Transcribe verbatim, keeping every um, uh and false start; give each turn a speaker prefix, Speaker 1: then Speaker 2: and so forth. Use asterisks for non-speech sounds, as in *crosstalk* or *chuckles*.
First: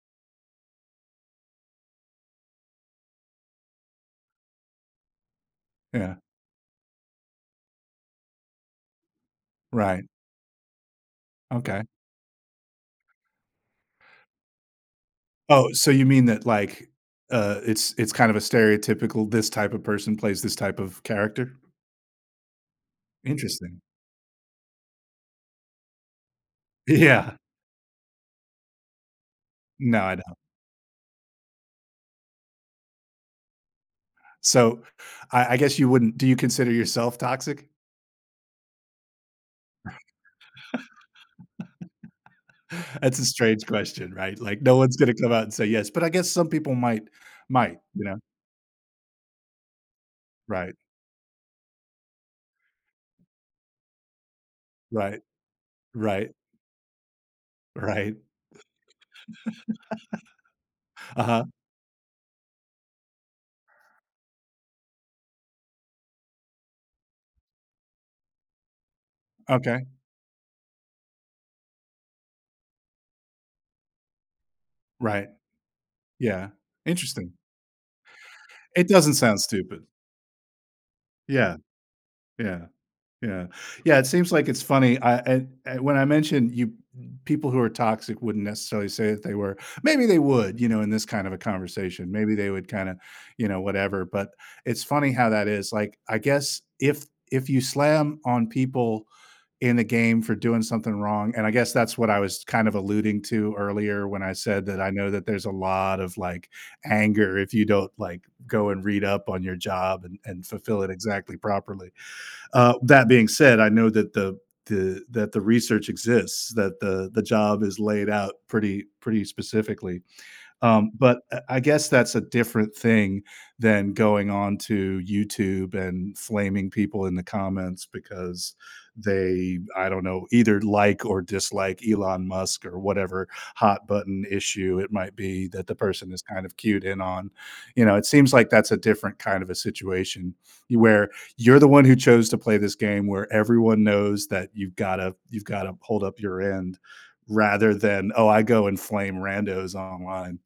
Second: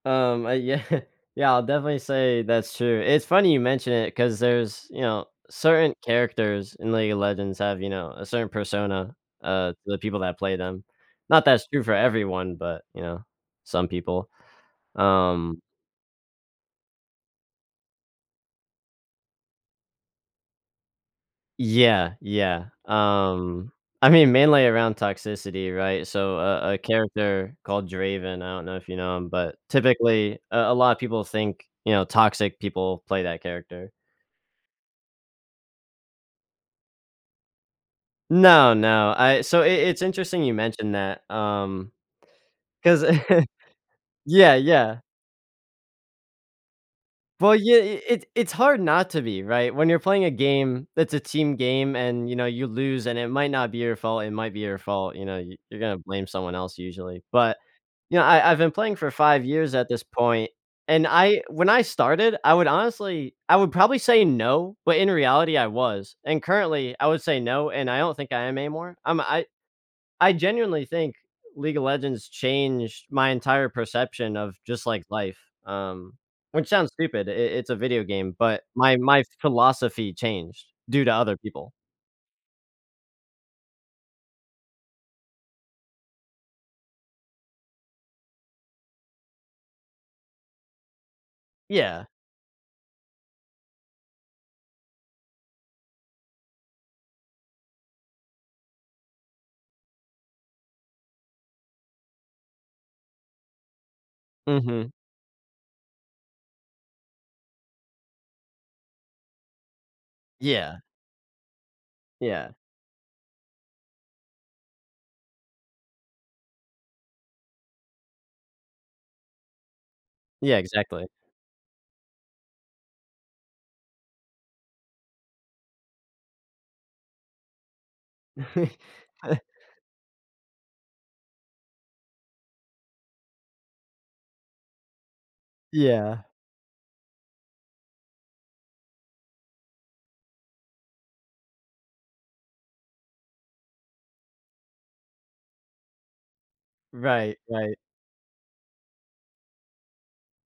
Speaker 1: Um, uh yeah. Yeah, I'll definitely say that's true. It's funny you mention it 'cause there's you know, certain
Speaker 2: Yeah.
Speaker 1: characters in League of Legends have, you know, a certain persona, uh, to the
Speaker 2: Right.
Speaker 1: people that play them. Not that it's true
Speaker 2: Okay.
Speaker 1: for everyone, but, you know, some people. Um
Speaker 2: Oh, so you mean that, like, uh, it's it's kind of a stereotypical this type of person plays this type of character?
Speaker 1: Yeah. Yeah. Um,
Speaker 2: Interesting.
Speaker 1: I mean, mainly around toxicity, right? So, a a
Speaker 2: Yeah.
Speaker 1: character called Draven, I don't know if you know him, but
Speaker 2: No, I don't.
Speaker 1: typically, a a lot of people think, you know, toxic people play that character.
Speaker 2: So, I I guess you wouldn't do you consider yourself toxic?
Speaker 1: No, no. I so, it it it's interesting you mentioned that, um,
Speaker 2: *laughs*
Speaker 1: 'cause
Speaker 2: That's a
Speaker 1: *chuckles*
Speaker 2: strange question, right?
Speaker 1: Yeah,
Speaker 2: Like, no one's
Speaker 1: yeah.
Speaker 2: gonna come out and say yes. But I guess some people might
Speaker 1: Well, yeah,
Speaker 2: might,
Speaker 1: it
Speaker 2: you know?
Speaker 1: it it's hard not to be right? When you're playing a
Speaker 2: Right.
Speaker 1: game, that's a team game and, you know, you lose and it might not be your fault, it might be your fault.
Speaker 2: Right.
Speaker 1: You know, you you're gonna blame
Speaker 2: Right.
Speaker 1: someone else usually. But,
Speaker 2: Right.
Speaker 1: you know, I I've been playing for five years at this point, and I
Speaker 2: *laughs* Uh-huh.
Speaker 1: when I started I would honestly I would probably say no, but in reality I was, and currently I would say no and I don't think I am anymore. I'm I
Speaker 2: Okay.
Speaker 1: I genuinely think League of Legends changed my entire perception of just, like,
Speaker 2: Right.
Speaker 1: life, um,
Speaker 2: Yeah.
Speaker 1: which sounds stupid.
Speaker 2: Interesting.
Speaker 1: It it it's a video game, but,
Speaker 2: It
Speaker 1: my
Speaker 2: doesn't
Speaker 1: my
Speaker 2: sound stupid.
Speaker 1: philosophy changed due to other
Speaker 2: Yeah.
Speaker 1: people.
Speaker 2: Yeah. Yeah. Yeah, it seems like it's funny. I I when I mentioned you people who are toxic wouldn't necessarily say that they were. Maybe they would, you know, in this kind of a
Speaker 1: Yeah.
Speaker 2: conversation. Maybe they would kinda, you know, whatever. But, it's funny how that is, like, I guess if if you slam on people in a game for doing something wrong, and I guess that's what I was kind of alluding to earlier when I said that I
Speaker 1: Mhm.
Speaker 2: know that there's a lot of, like, anger if you don't, like, go and read up on your job and and fulfill
Speaker 1: Yeah.
Speaker 2: it exactly properly.
Speaker 1: Yeah.
Speaker 2: Uh, that being said, I know that the the that the research exists, that the the job is laid out pretty pretty specifically.
Speaker 1: Yeah,
Speaker 2: Um,
Speaker 1: exactly.
Speaker 2: but, uh, I guess that's a different thing than going on to YouTube and flaming people in the comments because
Speaker 1: *chuckles*
Speaker 2: they, I don't know, either like or dislike Elon Musk or whatever hot button issue it might be that the person
Speaker 1: Yeah.
Speaker 2: is kind of cued in on. You know, it seems like that's a different kind of a situation where you're the one who chose to play this game where everyone knows that you've gotta you've gotta hold up your end
Speaker 1: Right.
Speaker 2: rather
Speaker 1: Right.
Speaker 2: than, "Oh, I go and flame randos online."